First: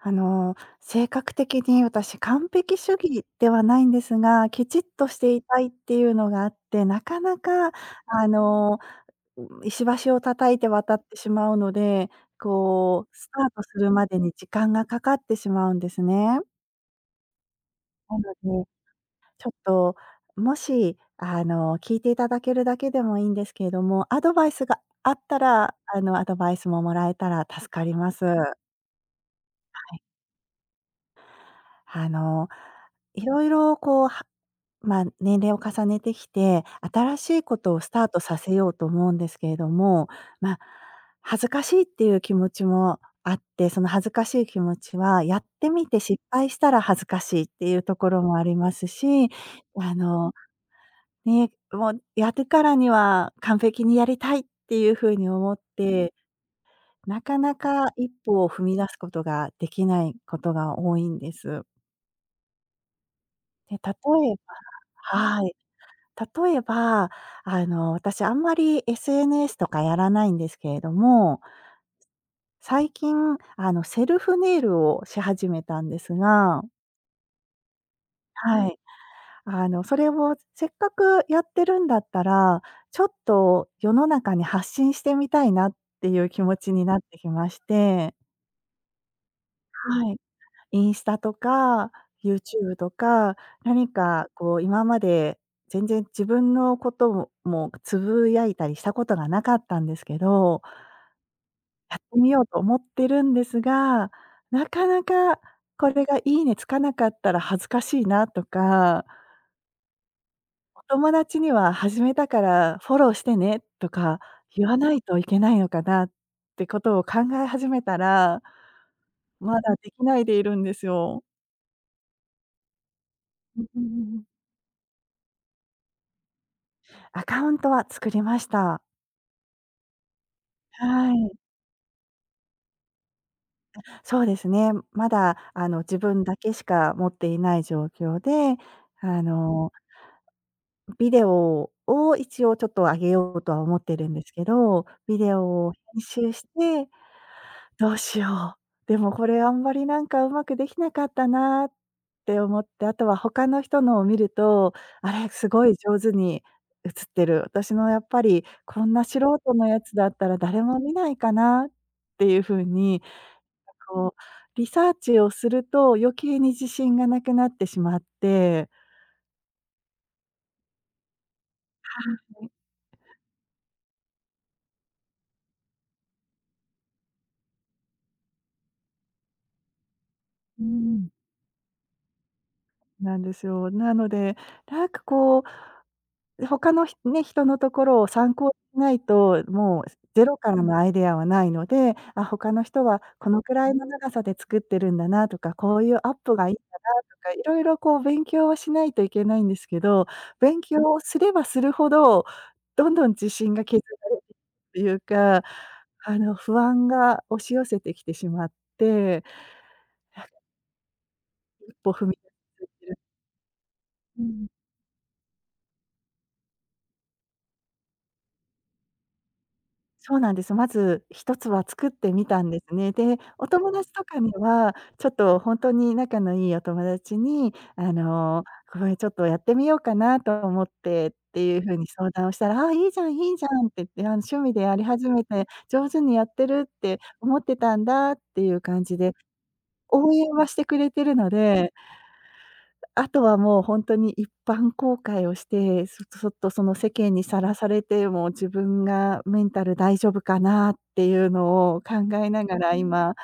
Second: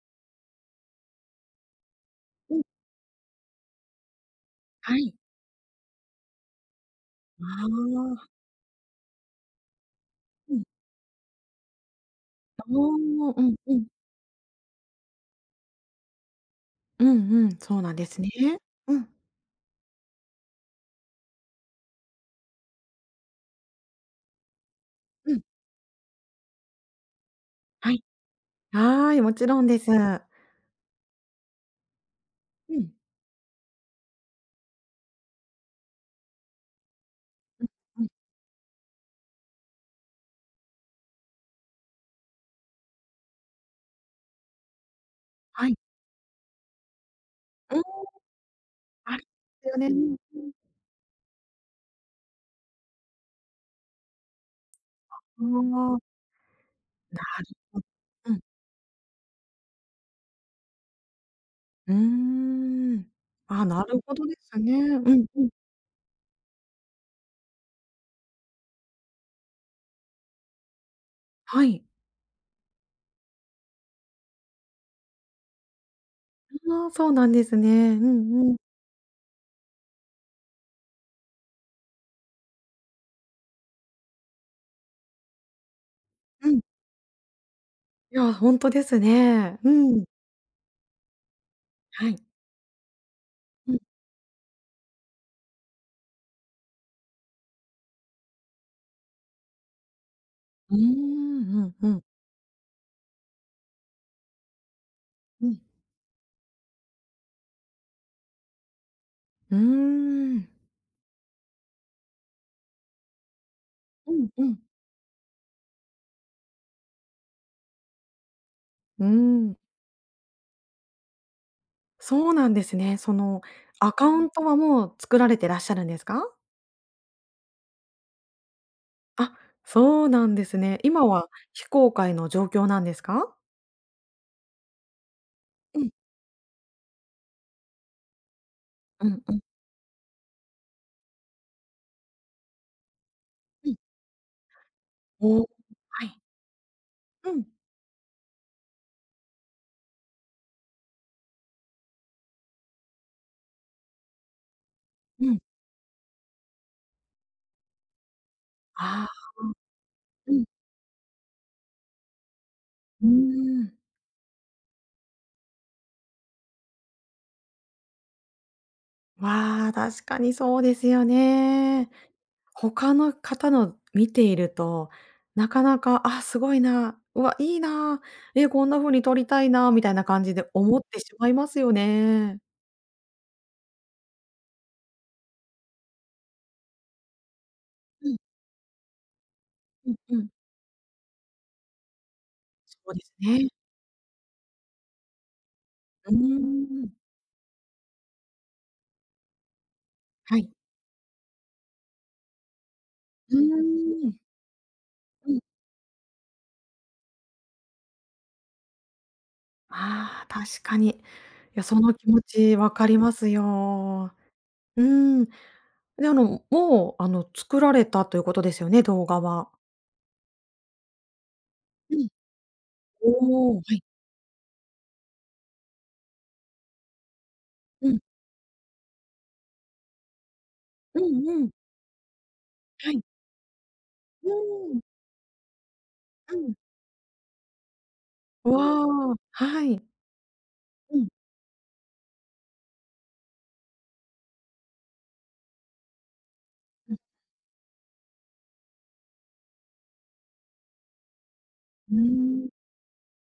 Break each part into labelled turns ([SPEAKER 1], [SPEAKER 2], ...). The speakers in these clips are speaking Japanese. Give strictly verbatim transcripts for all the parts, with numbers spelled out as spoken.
[SPEAKER 1] あの、性格的に私、完
[SPEAKER 2] うん。
[SPEAKER 1] 璧主義ではないんですが、きちっ
[SPEAKER 2] は
[SPEAKER 1] と
[SPEAKER 2] い。
[SPEAKER 1] していたいっていうのがあって、なかな
[SPEAKER 2] ま
[SPEAKER 1] か
[SPEAKER 2] あ。
[SPEAKER 1] あの、ん、石橋を叩
[SPEAKER 2] う
[SPEAKER 1] い
[SPEAKER 2] ん。
[SPEAKER 1] て渡ってしまうので、
[SPEAKER 2] だああ、
[SPEAKER 1] こうス
[SPEAKER 2] う
[SPEAKER 1] ター
[SPEAKER 2] ん、
[SPEAKER 1] トす
[SPEAKER 2] うん。
[SPEAKER 1] るまでに時間がかかってしまうんですね。
[SPEAKER 2] うんうん、そうなんで
[SPEAKER 1] な
[SPEAKER 2] すね、
[SPEAKER 1] ので、
[SPEAKER 2] うん。
[SPEAKER 1] ちょっと、もし、あの聞いていただけるだけでもいいんですけども、アドバイスがあっ
[SPEAKER 2] う
[SPEAKER 1] た
[SPEAKER 2] ん。
[SPEAKER 1] ら、あのアドバイスももらえたら助か
[SPEAKER 2] は
[SPEAKER 1] り
[SPEAKER 2] い。
[SPEAKER 1] ます。
[SPEAKER 2] はい、もちろんです。
[SPEAKER 1] はい。あの、
[SPEAKER 2] うん。
[SPEAKER 1] いろいろこう、はまあ年齢を重ねてきて、新しいこ
[SPEAKER 2] うん、
[SPEAKER 1] とをス
[SPEAKER 2] う
[SPEAKER 1] タ
[SPEAKER 2] ん。
[SPEAKER 1] ートさせようと思うんですけれども、まあ、恥ずかしいっていう気持ちもあって、その恥ずかしい気持ちは、やっ
[SPEAKER 2] は
[SPEAKER 1] て
[SPEAKER 2] い。
[SPEAKER 1] みて失敗したら恥ずかしいって
[SPEAKER 2] う
[SPEAKER 1] い
[SPEAKER 2] ーん、
[SPEAKER 1] うところもあります
[SPEAKER 2] ある
[SPEAKER 1] し、
[SPEAKER 2] すよね、う
[SPEAKER 1] あ
[SPEAKER 2] ん、
[SPEAKER 1] の、
[SPEAKER 2] うん。
[SPEAKER 1] ね、うもん、やるからには完璧にやりたいっていうふうに
[SPEAKER 2] あ、
[SPEAKER 1] 思っ
[SPEAKER 2] ああ。
[SPEAKER 1] て、
[SPEAKER 2] な
[SPEAKER 1] なかな
[SPEAKER 2] りほ
[SPEAKER 1] か一
[SPEAKER 2] うん。
[SPEAKER 1] 歩を踏み出すことができないことが多いんです。
[SPEAKER 2] うーん。ああ、
[SPEAKER 1] え、
[SPEAKER 2] なるほど
[SPEAKER 1] 例
[SPEAKER 2] で
[SPEAKER 1] えば
[SPEAKER 2] すね。うんう
[SPEAKER 1] は
[SPEAKER 2] ん。
[SPEAKER 1] い。例えば、あの、私あんまり SNS とかやらないんですけれども、
[SPEAKER 2] はい。
[SPEAKER 1] つ最近、あの、セルフネイルをし始めたんですが
[SPEAKER 2] うああ、そうなんですね。うんうん。
[SPEAKER 1] はい。あの、それを、せっかくやってるんだったら、ちょっと世の中に発信してみたいなっていう気
[SPEAKER 2] う
[SPEAKER 1] 持
[SPEAKER 2] ん。
[SPEAKER 1] ちになってきまして
[SPEAKER 2] いや、ほんとですね。うん。
[SPEAKER 1] はい。インスタとか、
[SPEAKER 2] はい。
[SPEAKER 1] YouTube とか、
[SPEAKER 2] うん。
[SPEAKER 1] 何かこう今まで、全然自分のことをもうぐつぶやいたりしたことが無かったんですけど。
[SPEAKER 2] うーん、うんう
[SPEAKER 1] やっ
[SPEAKER 2] ん。
[SPEAKER 1] てみようと思ってるんですが、中々、
[SPEAKER 2] うん。
[SPEAKER 1] これが「いいね」つかなかったら恥ずかしいなとか。
[SPEAKER 2] うーん。
[SPEAKER 1] 友達には始めたからフォローしてね、と
[SPEAKER 2] う
[SPEAKER 1] か、
[SPEAKER 2] んうん。
[SPEAKER 1] 言わないといけないのかな、ってことを考え始めたら
[SPEAKER 2] うーん。
[SPEAKER 1] まだできないでいるんですよ。
[SPEAKER 2] そうなんですね。その
[SPEAKER 1] うんうん
[SPEAKER 2] ア
[SPEAKER 1] う
[SPEAKER 2] カ
[SPEAKER 1] んう
[SPEAKER 2] ウ
[SPEAKER 1] ん。
[SPEAKER 2] ントはもう作られてらっしゃるんですか？
[SPEAKER 1] アカウントは作りました。
[SPEAKER 2] あ、そうなんですね。今
[SPEAKER 1] は
[SPEAKER 2] は
[SPEAKER 1] い。
[SPEAKER 2] 非公開の状況なんですか？
[SPEAKER 1] あ、そうですね、まだあの
[SPEAKER 2] うん。
[SPEAKER 1] 自分だけしか持っていない状況で、
[SPEAKER 2] う
[SPEAKER 1] あ
[SPEAKER 2] んうん。
[SPEAKER 1] のビデオを一応ちょっと上げようとは
[SPEAKER 2] う
[SPEAKER 1] 思
[SPEAKER 2] ん。
[SPEAKER 1] ってるんですけど、ビデ
[SPEAKER 2] お、
[SPEAKER 1] オを編
[SPEAKER 2] はい。
[SPEAKER 1] 集して
[SPEAKER 2] うん。
[SPEAKER 1] 「どうしよう、でもこれあんまりなんか上手くできなかったな」って思って、後は他の人のを見ると「あれ、
[SPEAKER 2] うん。
[SPEAKER 1] すごい上手に映ってる。私のやっぱり、こん
[SPEAKER 2] あ
[SPEAKER 1] な
[SPEAKER 2] あ。
[SPEAKER 1] 素人のやつだった
[SPEAKER 2] う
[SPEAKER 1] ら
[SPEAKER 2] ん。
[SPEAKER 1] 誰も見ないかな？」っていう風に、
[SPEAKER 2] うーん。
[SPEAKER 1] こうリサーチをすると余計に自信が無くなってしまって
[SPEAKER 2] まあ、確かにそうですよね。
[SPEAKER 1] はあ、ね。
[SPEAKER 2] 他の方の見ていると、なかなか、「ああ、すごいな」、「うわ、いいな」、「え、こんな風に撮りたいな」みたいな感じで
[SPEAKER 1] うー
[SPEAKER 2] 思ってし
[SPEAKER 1] ん。
[SPEAKER 2] まいますよね。
[SPEAKER 1] なんですよ。なので、なんかこう、他のひね、人のところを
[SPEAKER 2] うん。
[SPEAKER 1] 参考にしないと、も
[SPEAKER 2] う
[SPEAKER 1] う
[SPEAKER 2] んう
[SPEAKER 1] ゼ
[SPEAKER 2] ん。
[SPEAKER 1] ロからのアイデアはないので、あ、他の人
[SPEAKER 2] そう
[SPEAKER 1] は
[SPEAKER 2] です
[SPEAKER 1] この
[SPEAKER 2] ね。
[SPEAKER 1] くらいの長さで作ってるんだなとか、こういう
[SPEAKER 2] う
[SPEAKER 1] アッ
[SPEAKER 2] ー
[SPEAKER 1] プがいいんだ
[SPEAKER 2] ん。
[SPEAKER 1] なとか、いろいろこう勉強をしないといけないんですけど、
[SPEAKER 2] はい。
[SPEAKER 1] 勉強をすればするほど、どんどん自
[SPEAKER 2] う
[SPEAKER 1] 信が削
[SPEAKER 2] ー
[SPEAKER 1] ら
[SPEAKER 2] ん。
[SPEAKER 1] れてっていう
[SPEAKER 2] うん。
[SPEAKER 1] か、あの不安が押し寄せてきてしまって。い
[SPEAKER 2] ああ、
[SPEAKER 1] や
[SPEAKER 2] 確かに。いや、
[SPEAKER 1] 一
[SPEAKER 2] そ
[SPEAKER 1] 歩
[SPEAKER 2] の
[SPEAKER 1] ふ
[SPEAKER 2] 気
[SPEAKER 1] み
[SPEAKER 2] 持ち
[SPEAKER 1] 出
[SPEAKER 2] わか
[SPEAKER 1] す [unintelligible]
[SPEAKER 2] りますよ。
[SPEAKER 1] うん。
[SPEAKER 2] うーん。で、あの、もう、あの、作られたということですよね、動画は。
[SPEAKER 1] そうなんです。まずひとつは作っ
[SPEAKER 2] うん。
[SPEAKER 1] てみたんですね。で、お
[SPEAKER 2] おお、は
[SPEAKER 1] 友
[SPEAKER 2] い。
[SPEAKER 1] 達とかには、ちょっとほんとに、仲の良いお友達に
[SPEAKER 2] う
[SPEAKER 1] あ
[SPEAKER 2] ん。
[SPEAKER 1] の、「これちょっとやってみようかなと思っ
[SPEAKER 2] う
[SPEAKER 1] て」っ
[SPEAKER 2] ん
[SPEAKER 1] て
[SPEAKER 2] うん。
[SPEAKER 1] いう風に相談をしたら、「ああ、いい
[SPEAKER 2] は
[SPEAKER 1] じ
[SPEAKER 2] い。
[SPEAKER 1] ゃんいいじゃん」って言って、「あ
[SPEAKER 2] う
[SPEAKER 1] 趣味でや
[SPEAKER 2] ーん。
[SPEAKER 1] り始めて、上手にやっ
[SPEAKER 2] う
[SPEAKER 1] て
[SPEAKER 2] ん。
[SPEAKER 1] るって思ってたんだ」っていう感じで、
[SPEAKER 2] おお、はい。
[SPEAKER 1] 応援はしてくれ
[SPEAKER 2] う
[SPEAKER 1] て
[SPEAKER 2] ん。
[SPEAKER 1] るのであとはもうほんとに一般公開をして、そとそっとその世
[SPEAKER 2] うん。
[SPEAKER 1] 間にさらされても自分がメンタル大丈夫かな？っていうのを考
[SPEAKER 2] うー
[SPEAKER 1] えな
[SPEAKER 2] ん。
[SPEAKER 1] がら今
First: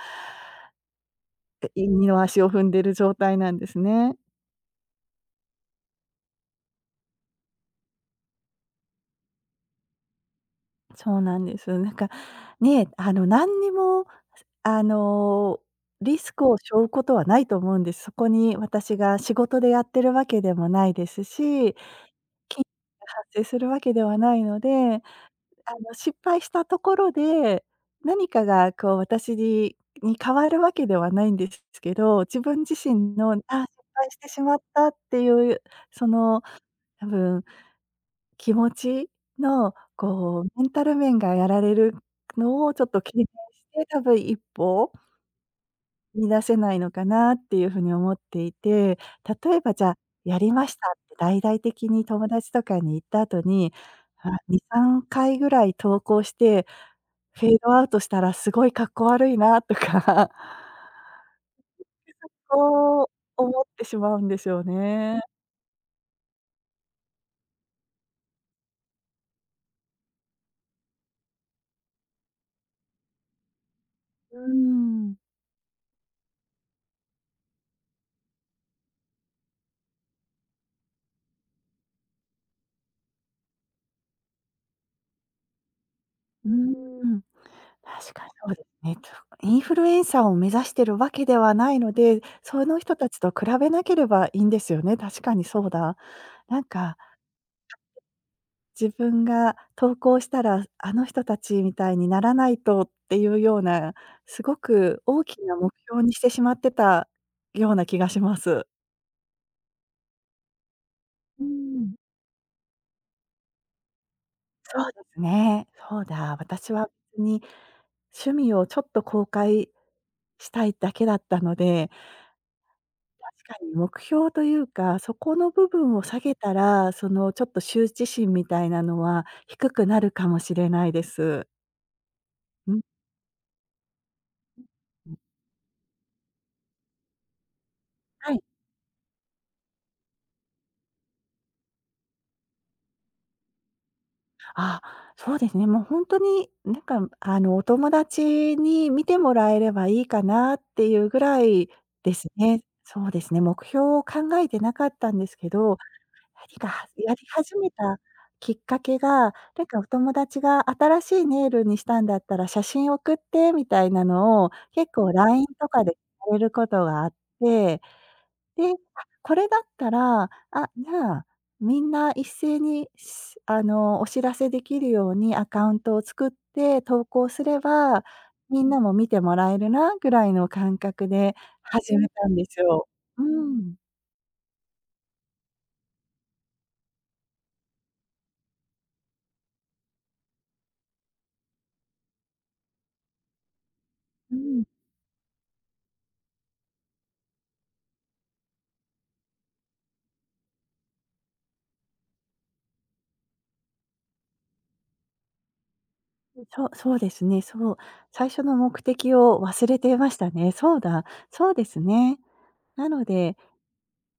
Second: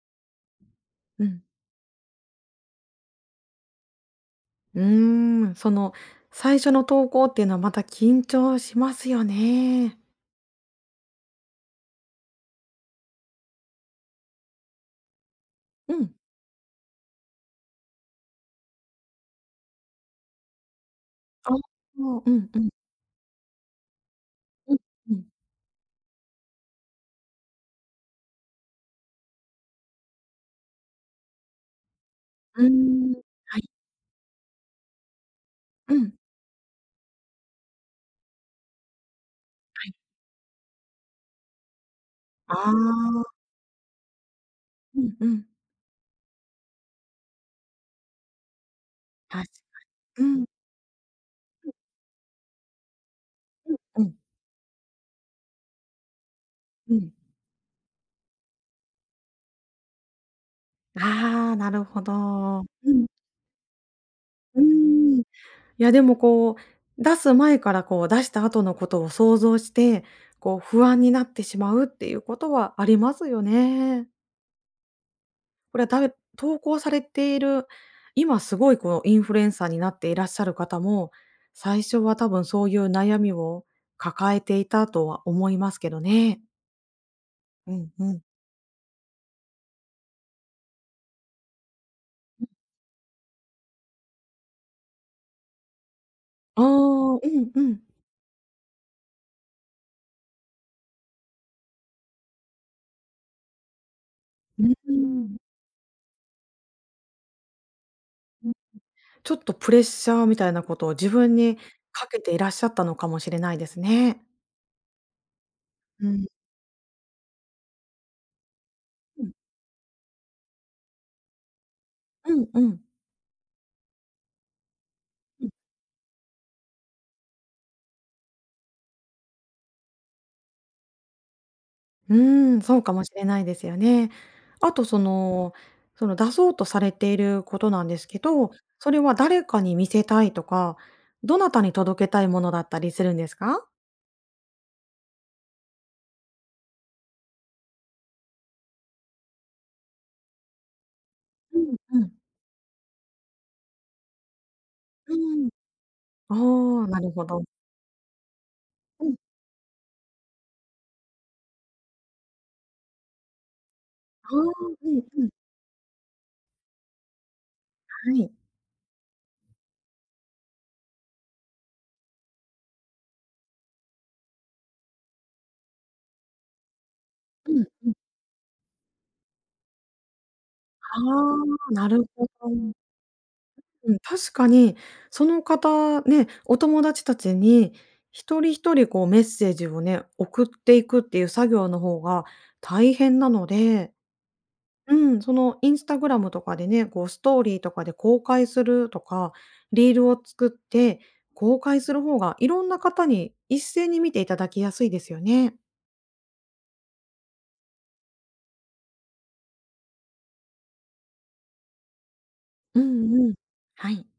[SPEAKER 2] うん。
[SPEAKER 1] えい二の足を踏んでる状態なんですね。
[SPEAKER 2] うーん、その最初の投稿っていうのは、また緊張しますよね。
[SPEAKER 1] そうなんです。なんかね、あの何にも、あの
[SPEAKER 2] うん。
[SPEAKER 1] リスクを背負うことはないと思うんです。そこに私が仕事でやってる訳でもないです
[SPEAKER 2] あ、
[SPEAKER 1] し、
[SPEAKER 2] そう、うん
[SPEAKER 1] き
[SPEAKER 2] う ん。
[SPEAKER 1] が発生するわけではないの
[SPEAKER 2] うん
[SPEAKER 1] で、
[SPEAKER 2] うん。
[SPEAKER 1] あの失敗したところで、何かがこう私にに変わるわけではないんですけど、自分
[SPEAKER 2] うー
[SPEAKER 1] 自
[SPEAKER 2] ん、
[SPEAKER 1] 身の、あ、失
[SPEAKER 2] はい。
[SPEAKER 1] 敗してしまったっていう、
[SPEAKER 2] う
[SPEAKER 1] そ
[SPEAKER 2] ん。
[SPEAKER 1] の多分、気持ち？の
[SPEAKER 2] はい。
[SPEAKER 1] こうメンタル面がやられるの
[SPEAKER 2] あ
[SPEAKER 1] をちょっと警戒
[SPEAKER 2] あ。
[SPEAKER 1] して、多分いっぽ
[SPEAKER 2] うんうん。
[SPEAKER 1] 踏み出せないのかなっていう風に思っていて。
[SPEAKER 2] はいはい。
[SPEAKER 1] 例えばじゃあ、
[SPEAKER 2] う
[SPEAKER 1] や
[SPEAKER 2] ん。
[SPEAKER 1] りましたって大々的に友達とかに言った後に、
[SPEAKER 2] うんうん。
[SPEAKER 1] あ、にさんかいぐらい投稿して、
[SPEAKER 2] うん。
[SPEAKER 1] フェードアウトしたら凄い格好悪いなとか。
[SPEAKER 2] ああ、なるほ ど。う
[SPEAKER 1] そ
[SPEAKER 2] ん。
[SPEAKER 1] う、思ってしまうんです
[SPEAKER 2] うー
[SPEAKER 1] よね。
[SPEAKER 2] ん。いや、でもこう、出す前からこう出した後のことを想像して、こう不安になってしまうっていうことはありますよね。
[SPEAKER 1] うーん。
[SPEAKER 2] これはたぶ投稿されている、今凄いこうインフルエンサーになっていらっしゃる方も、最初は多分そういう悩みを抱えていたとは思いますけどね。
[SPEAKER 1] うーん、
[SPEAKER 2] うんう
[SPEAKER 1] 確
[SPEAKER 2] ん。
[SPEAKER 1] かにそう インフルエンサーを目指してるわけではないので、その人たちと比べなければいいんですよね。確かにそうだ。な
[SPEAKER 2] あ
[SPEAKER 1] ん
[SPEAKER 2] あ、
[SPEAKER 1] か
[SPEAKER 2] うんうん。
[SPEAKER 1] 自分が投稿したら、あの人たちみたいにならないとっていうような、すご
[SPEAKER 2] うー
[SPEAKER 1] く大
[SPEAKER 2] ん。
[SPEAKER 1] きな目標にしてしまってた、ような気がしま
[SPEAKER 2] うん、
[SPEAKER 1] す。
[SPEAKER 2] ちょっとプレッシャーみたいなことを自分
[SPEAKER 1] う
[SPEAKER 2] に
[SPEAKER 1] ん。
[SPEAKER 2] かけていらっしゃったのかもしれないですね。
[SPEAKER 1] そうですね、そう
[SPEAKER 2] うん。
[SPEAKER 1] だ、私は、に趣味をちょっと
[SPEAKER 2] う
[SPEAKER 1] 公
[SPEAKER 2] ん。
[SPEAKER 1] 開したいだけだったので
[SPEAKER 2] うんうん。
[SPEAKER 1] 確かに目標というか、そこ
[SPEAKER 2] う
[SPEAKER 1] の
[SPEAKER 2] ん。
[SPEAKER 1] 部分を下げたら、その、ちょっと羞恥心みたいなのは低くなるかもしれないです。
[SPEAKER 2] うーん、
[SPEAKER 1] う
[SPEAKER 2] そ
[SPEAKER 1] ん。
[SPEAKER 2] うかもしれないですよね。あと、そのその出そうとされていることなんですけ
[SPEAKER 1] はい。
[SPEAKER 2] ど、それは誰かに見せたいとか、どなたに届けたいものだったりするんですか？
[SPEAKER 1] ああ、そうですね、もうほんとに、何か、あのお友達に見てもらえれば良いかなっていうぐら
[SPEAKER 2] う
[SPEAKER 1] い、
[SPEAKER 2] んうん。
[SPEAKER 1] ですね。そうですね、目標を考えて無かった
[SPEAKER 2] う
[SPEAKER 1] んですけ
[SPEAKER 2] ん。
[SPEAKER 1] ど、何
[SPEAKER 2] あ
[SPEAKER 1] か
[SPEAKER 2] あ、なる
[SPEAKER 1] やり
[SPEAKER 2] ほど。
[SPEAKER 1] 始めたきっかけ
[SPEAKER 2] うん。
[SPEAKER 1] が、なんかお友達が新しいネイルにしたんだったら、写真を送って、みたいな
[SPEAKER 2] ああ、
[SPEAKER 1] のを、
[SPEAKER 2] う
[SPEAKER 1] 結
[SPEAKER 2] ん
[SPEAKER 1] 構
[SPEAKER 2] うん。
[SPEAKER 1] LINE とかで ることがあって、
[SPEAKER 2] はい。
[SPEAKER 1] で、あ、これだったら、あ、じゃあ、みんな一斉にし、あのお知らせできるようにアカウントを作って投稿す
[SPEAKER 2] う
[SPEAKER 1] れ
[SPEAKER 2] んうん。
[SPEAKER 1] ば、皆も見てもらえるなぐらいの感
[SPEAKER 2] あ
[SPEAKER 1] 覚で
[SPEAKER 2] あ、な
[SPEAKER 1] 始
[SPEAKER 2] る
[SPEAKER 1] め
[SPEAKER 2] ほ
[SPEAKER 1] たんです
[SPEAKER 2] ど。
[SPEAKER 1] よ。うーん。
[SPEAKER 2] うん、確かに、その方、ね、お友達たちに、ひとりひとりこうメッセージをね、送っていくっていう作業の方が大変なので、
[SPEAKER 1] うん。
[SPEAKER 2] うん、その Instagram とかでね、こうストーリーとかで公開するとか、リールを作って、公開する方が、いろんな方に一斉に見ていただきやすいですよね。
[SPEAKER 1] うん、そう、そうですね、そう、最初の目的を忘れていましたね。そうだ、そうですね。
[SPEAKER 2] う
[SPEAKER 1] なの
[SPEAKER 2] んうん、
[SPEAKER 1] で
[SPEAKER 2] はい。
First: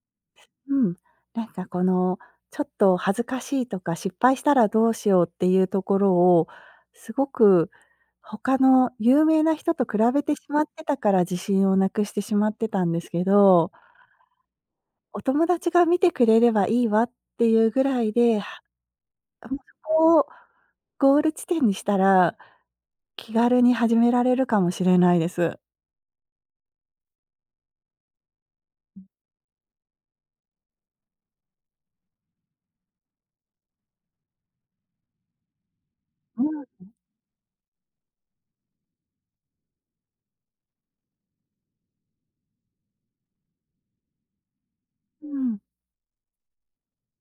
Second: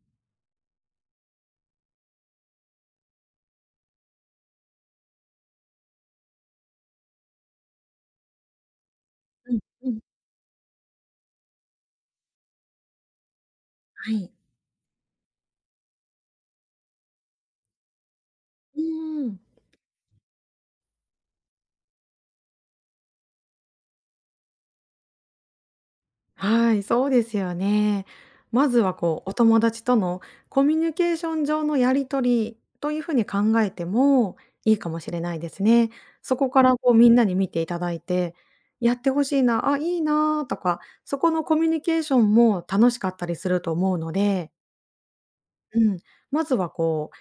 [SPEAKER 1] うん。なんかこの、ちょっと恥ずかしいとか、失敗したらどうしようっていうところを、凄く、他の有名
[SPEAKER 2] う
[SPEAKER 1] な
[SPEAKER 2] ん、
[SPEAKER 1] 人と
[SPEAKER 2] う
[SPEAKER 1] 比
[SPEAKER 2] ん。
[SPEAKER 1] べてしまってたから、自信を無くしてしまってたんですけど
[SPEAKER 2] はい。
[SPEAKER 1] お友達が見てくれればいいわっていうぐらいで、は
[SPEAKER 2] うーん。
[SPEAKER 1] こをゴール地点にしたら、気軽に始められるかもしれないです。
[SPEAKER 2] はい、そうですよね。まずは
[SPEAKER 1] うん。
[SPEAKER 2] こう、お友達とのコミュニケーション上のやり取りという風に考えても、いいかもしれないですね。そ
[SPEAKER 1] うー
[SPEAKER 2] こか
[SPEAKER 1] ん、
[SPEAKER 2] ら
[SPEAKER 1] う
[SPEAKER 2] こ
[SPEAKER 1] ん。
[SPEAKER 2] うみんなに見ていただいて、やって欲しいな、あ、いいなとか、そこのコミュニケーションも楽しかったりすると思うので
[SPEAKER 1] うん。
[SPEAKER 2] うん、まずはこう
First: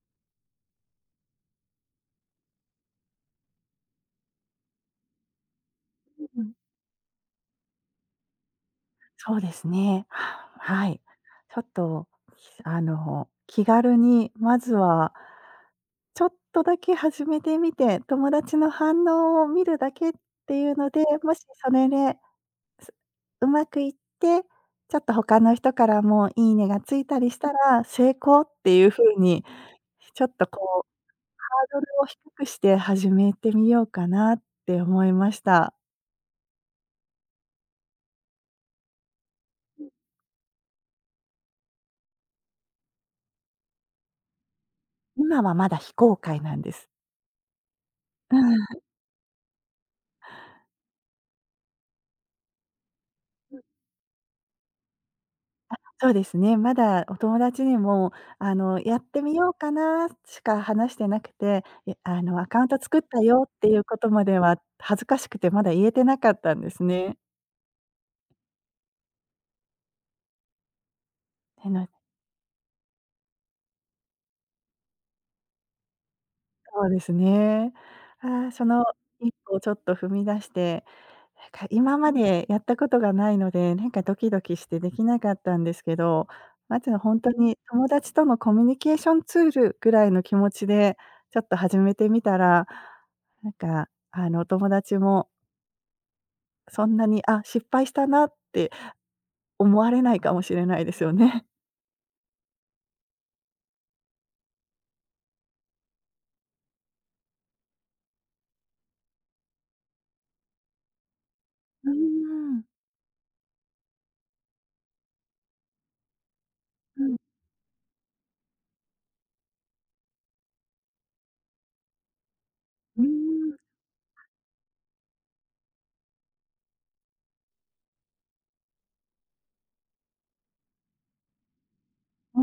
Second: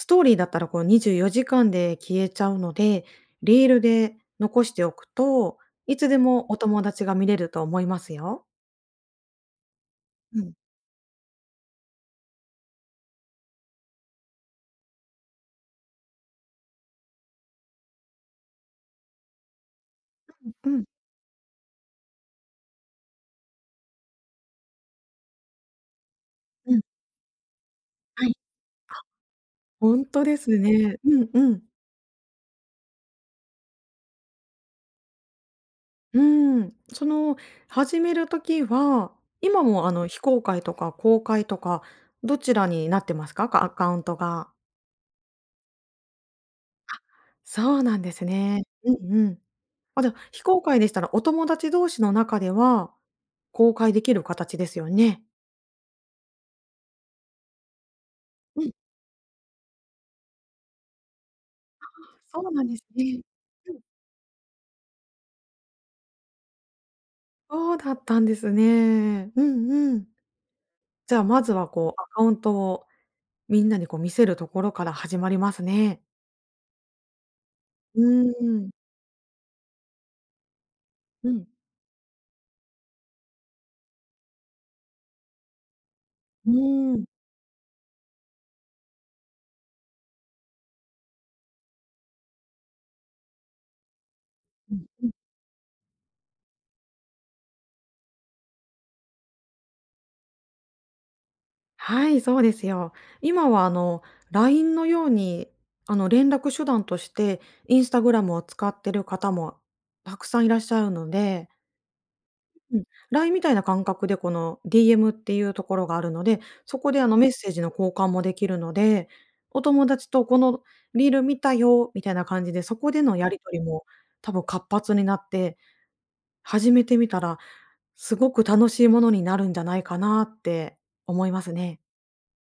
[SPEAKER 2] ストーリーだったら、こう、にじゅうよじかんで消えちゃうので、リールで残しておくと、いつで
[SPEAKER 1] う
[SPEAKER 2] も
[SPEAKER 1] ん。
[SPEAKER 2] お友達が見れると思いますよ。
[SPEAKER 1] そうですね、
[SPEAKER 2] う
[SPEAKER 1] は
[SPEAKER 2] ん。
[SPEAKER 1] はい。ちょっと、あの、気軽にまずはちょっとだけ始めてみて、友達の反応を見るだけって
[SPEAKER 2] う
[SPEAKER 1] い
[SPEAKER 2] ん
[SPEAKER 1] う
[SPEAKER 2] うん。
[SPEAKER 1] ので、もしそれで上手くいって、ちょっと他の人からも、いいね
[SPEAKER 2] う
[SPEAKER 1] が
[SPEAKER 2] ん。
[SPEAKER 1] ついたりしたら、成
[SPEAKER 2] はい。
[SPEAKER 1] 功っていう風に、
[SPEAKER 2] ほん
[SPEAKER 1] ちょ
[SPEAKER 2] と
[SPEAKER 1] っ
[SPEAKER 2] で
[SPEAKER 1] と、
[SPEAKER 2] す
[SPEAKER 1] こう、
[SPEAKER 2] ね。うん、う
[SPEAKER 1] ハ
[SPEAKER 2] ん。
[SPEAKER 1] ードルを低くして、始めてみようかなって思いました。
[SPEAKER 2] うーん。その、始める時は、今も、あの、非公開とか公開とか、どちらになってますか？かアカウントが。
[SPEAKER 1] 今は、まだ非公開なんです。
[SPEAKER 2] あ、そうなんです
[SPEAKER 1] うー
[SPEAKER 2] ね。
[SPEAKER 1] ん。
[SPEAKER 2] うんうん。あ、じゃ、非公開でしたら、お友達同士の中では公開できる形ですよね。
[SPEAKER 1] あ、そうですね。まだお友達にも、あ
[SPEAKER 2] うん。
[SPEAKER 1] の、「やってみようかな」しか話してなくて、
[SPEAKER 2] あ
[SPEAKER 1] え、
[SPEAKER 2] あ、
[SPEAKER 1] あ
[SPEAKER 2] そ
[SPEAKER 1] の、「ア
[SPEAKER 2] う
[SPEAKER 1] カ
[SPEAKER 2] な
[SPEAKER 1] ウ
[SPEAKER 2] ん
[SPEAKER 1] ン
[SPEAKER 2] で
[SPEAKER 1] ト
[SPEAKER 2] す
[SPEAKER 1] 作っ
[SPEAKER 2] ね。
[SPEAKER 1] たよ」って
[SPEAKER 2] う
[SPEAKER 1] い
[SPEAKER 2] ん。
[SPEAKER 1] うことまでは、恥ずかしくて、まだ言えてなかったんですね。
[SPEAKER 2] そうだったんですね。うんうん。じゃあ、まず
[SPEAKER 1] て
[SPEAKER 2] は、
[SPEAKER 1] な。
[SPEAKER 2] こう、アカウントをみんなに、こう、見せるところから始まりますね。
[SPEAKER 1] そうですね。
[SPEAKER 2] うー
[SPEAKER 1] あ、そ
[SPEAKER 2] ん。
[SPEAKER 1] のいっぽをちょっと踏み出して、
[SPEAKER 2] う
[SPEAKER 1] な
[SPEAKER 2] ん。
[SPEAKER 1] んか今までやったことがないので、なんかドキドキしてできなかったんですけど、
[SPEAKER 2] う
[SPEAKER 1] まず
[SPEAKER 2] ーん。
[SPEAKER 1] ほんとに友達とのコミュニケーションツールぐらいの気持ちで、ちょっと始めてみたら、なんかあの、お友
[SPEAKER 2] うん
[SPEAKER 1] 達
[SPEAKER 2] うん。
[SPEAKER 1] もそんなにあ、失敗したなって思われないかもしれないですよね。
[SPEAKER 2] はい、そうですよ。今はあの、LINE のように、あの連絡手段として、Instagram を使ってる方もたくさんいらっしゃるので
[SPEAKER 1] うーん。
[SPEAKER 2] うん、LINE みたいな感覚で、この DM っていうところがあるので、そこで
[SPEAKER 1] う
[SPEAKER 2] あの
[SPEAKER 1] ん。
[SPEAKER 2] メッセージの交換もできるので、お友達とこのリール見たよ、みたいな感じで、そこで
[SPEAKER 1] うー
[SPEAKER 2] のやり
[SPEAKER 1] ん。
[SPEAKER 2] 取りも多分活発になって、始めてみたらすごく楽しいものになるんじゃないかなって思いますね。
[SPEAKER 1] う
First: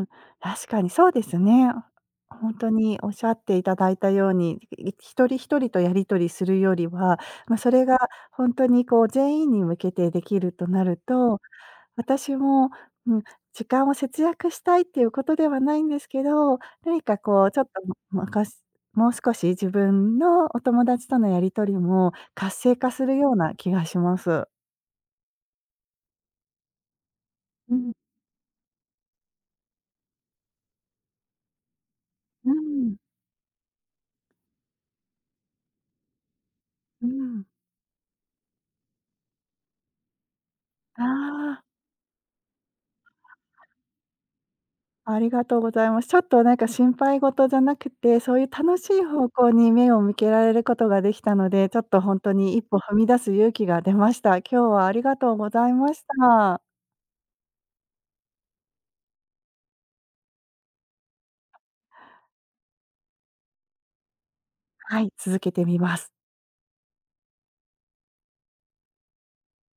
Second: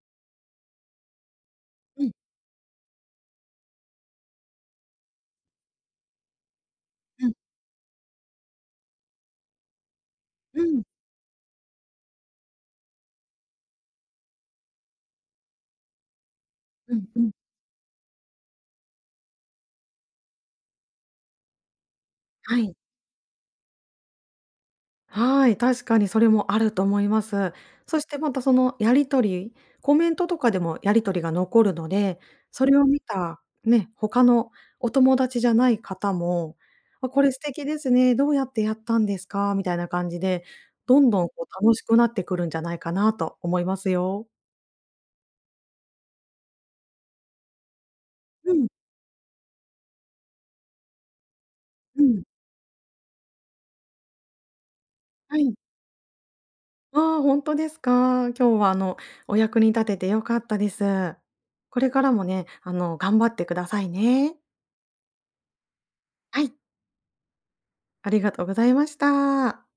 [SPEAKER 1] ーん、確かにそうですね。
[SPEAKER 2] うん。
[SPEAKER 1] ほんとにおっしゃっていただいたように、ひとりひとりとやり取りするよりは、
[SPEAKER 2] うん。
[SPEAKER 1] まそれがほんとにこう全員に向けてできる
[SPEAKER 2] う
[SPEAKER 1] と
[SPEAKER 2] ん。
[SPEAKER 1] なると、私も、うん、時間を節約したいっていうことではないんですけど、
[SPEAKER 2] う
[SPEAKER 1] 何
[SPEAKER 2] ん
[SPEAKER 1] か
[SPEAKER 2] うん。
[SPEAKER 1] こうちょっと、む昔、もう少し自分のお友達とのやり取りも活
[SPEAKER 2] はい。
[SPEAKER 1] 性化するような気がします。
[SPEAKER 2] はい、確かにそれもあると思います。
[SPEAKER 1] うん。
[SPEAKER 2] そしてまたそのやり取り、コメントとかでもやり取りが残るので、
[SPEAKER 1] う
[SPEAKER 2] それを
[SPEAKER 1] ん。
[SPEAKER 2] 見た、ね、他のお友達じゃない方も、
[SPEAKER 1] う
[SPEAKER 2] あ、これ素
[SPEAKER 1] ん。
[SPEAKER 2] 敵ですね、どうやってやったんですか？みたいな感じで、どんどんこ
[SPEAKER 1] ああ。
[SPEAKER 2] う楽しくなってくるんじゃないかなと思いますよ。
[SPEAKER 1] ありがとうございます。ちょっと何か心配事じゃなくて、そういう
[SPEAKER 2] うん。
[SPEAKER 1] 楽しい方向に目を向けられることができたので、ちょっと
[SPEAKER 2] う
[SPEAKER 1] ほん
[SPEAKER 2] ん。
[SPEAKER 1] とにいっぽ踏み出す勇気が出ました。今日はありがとう
[SPEAKER 2] は
[SPEAKER 1] ご
[SPEAKER 2] い。
[SPEAKER 1] ざいました。
[SPEAKER 2] ああ、ほんとですか。今日はあのお役に立てて良かったです。これからもね、あの頑張ってくださいね。
[SPEAKER 1] はい、続けてみます。
[SPEAKER 2] はい。ありがとうございました。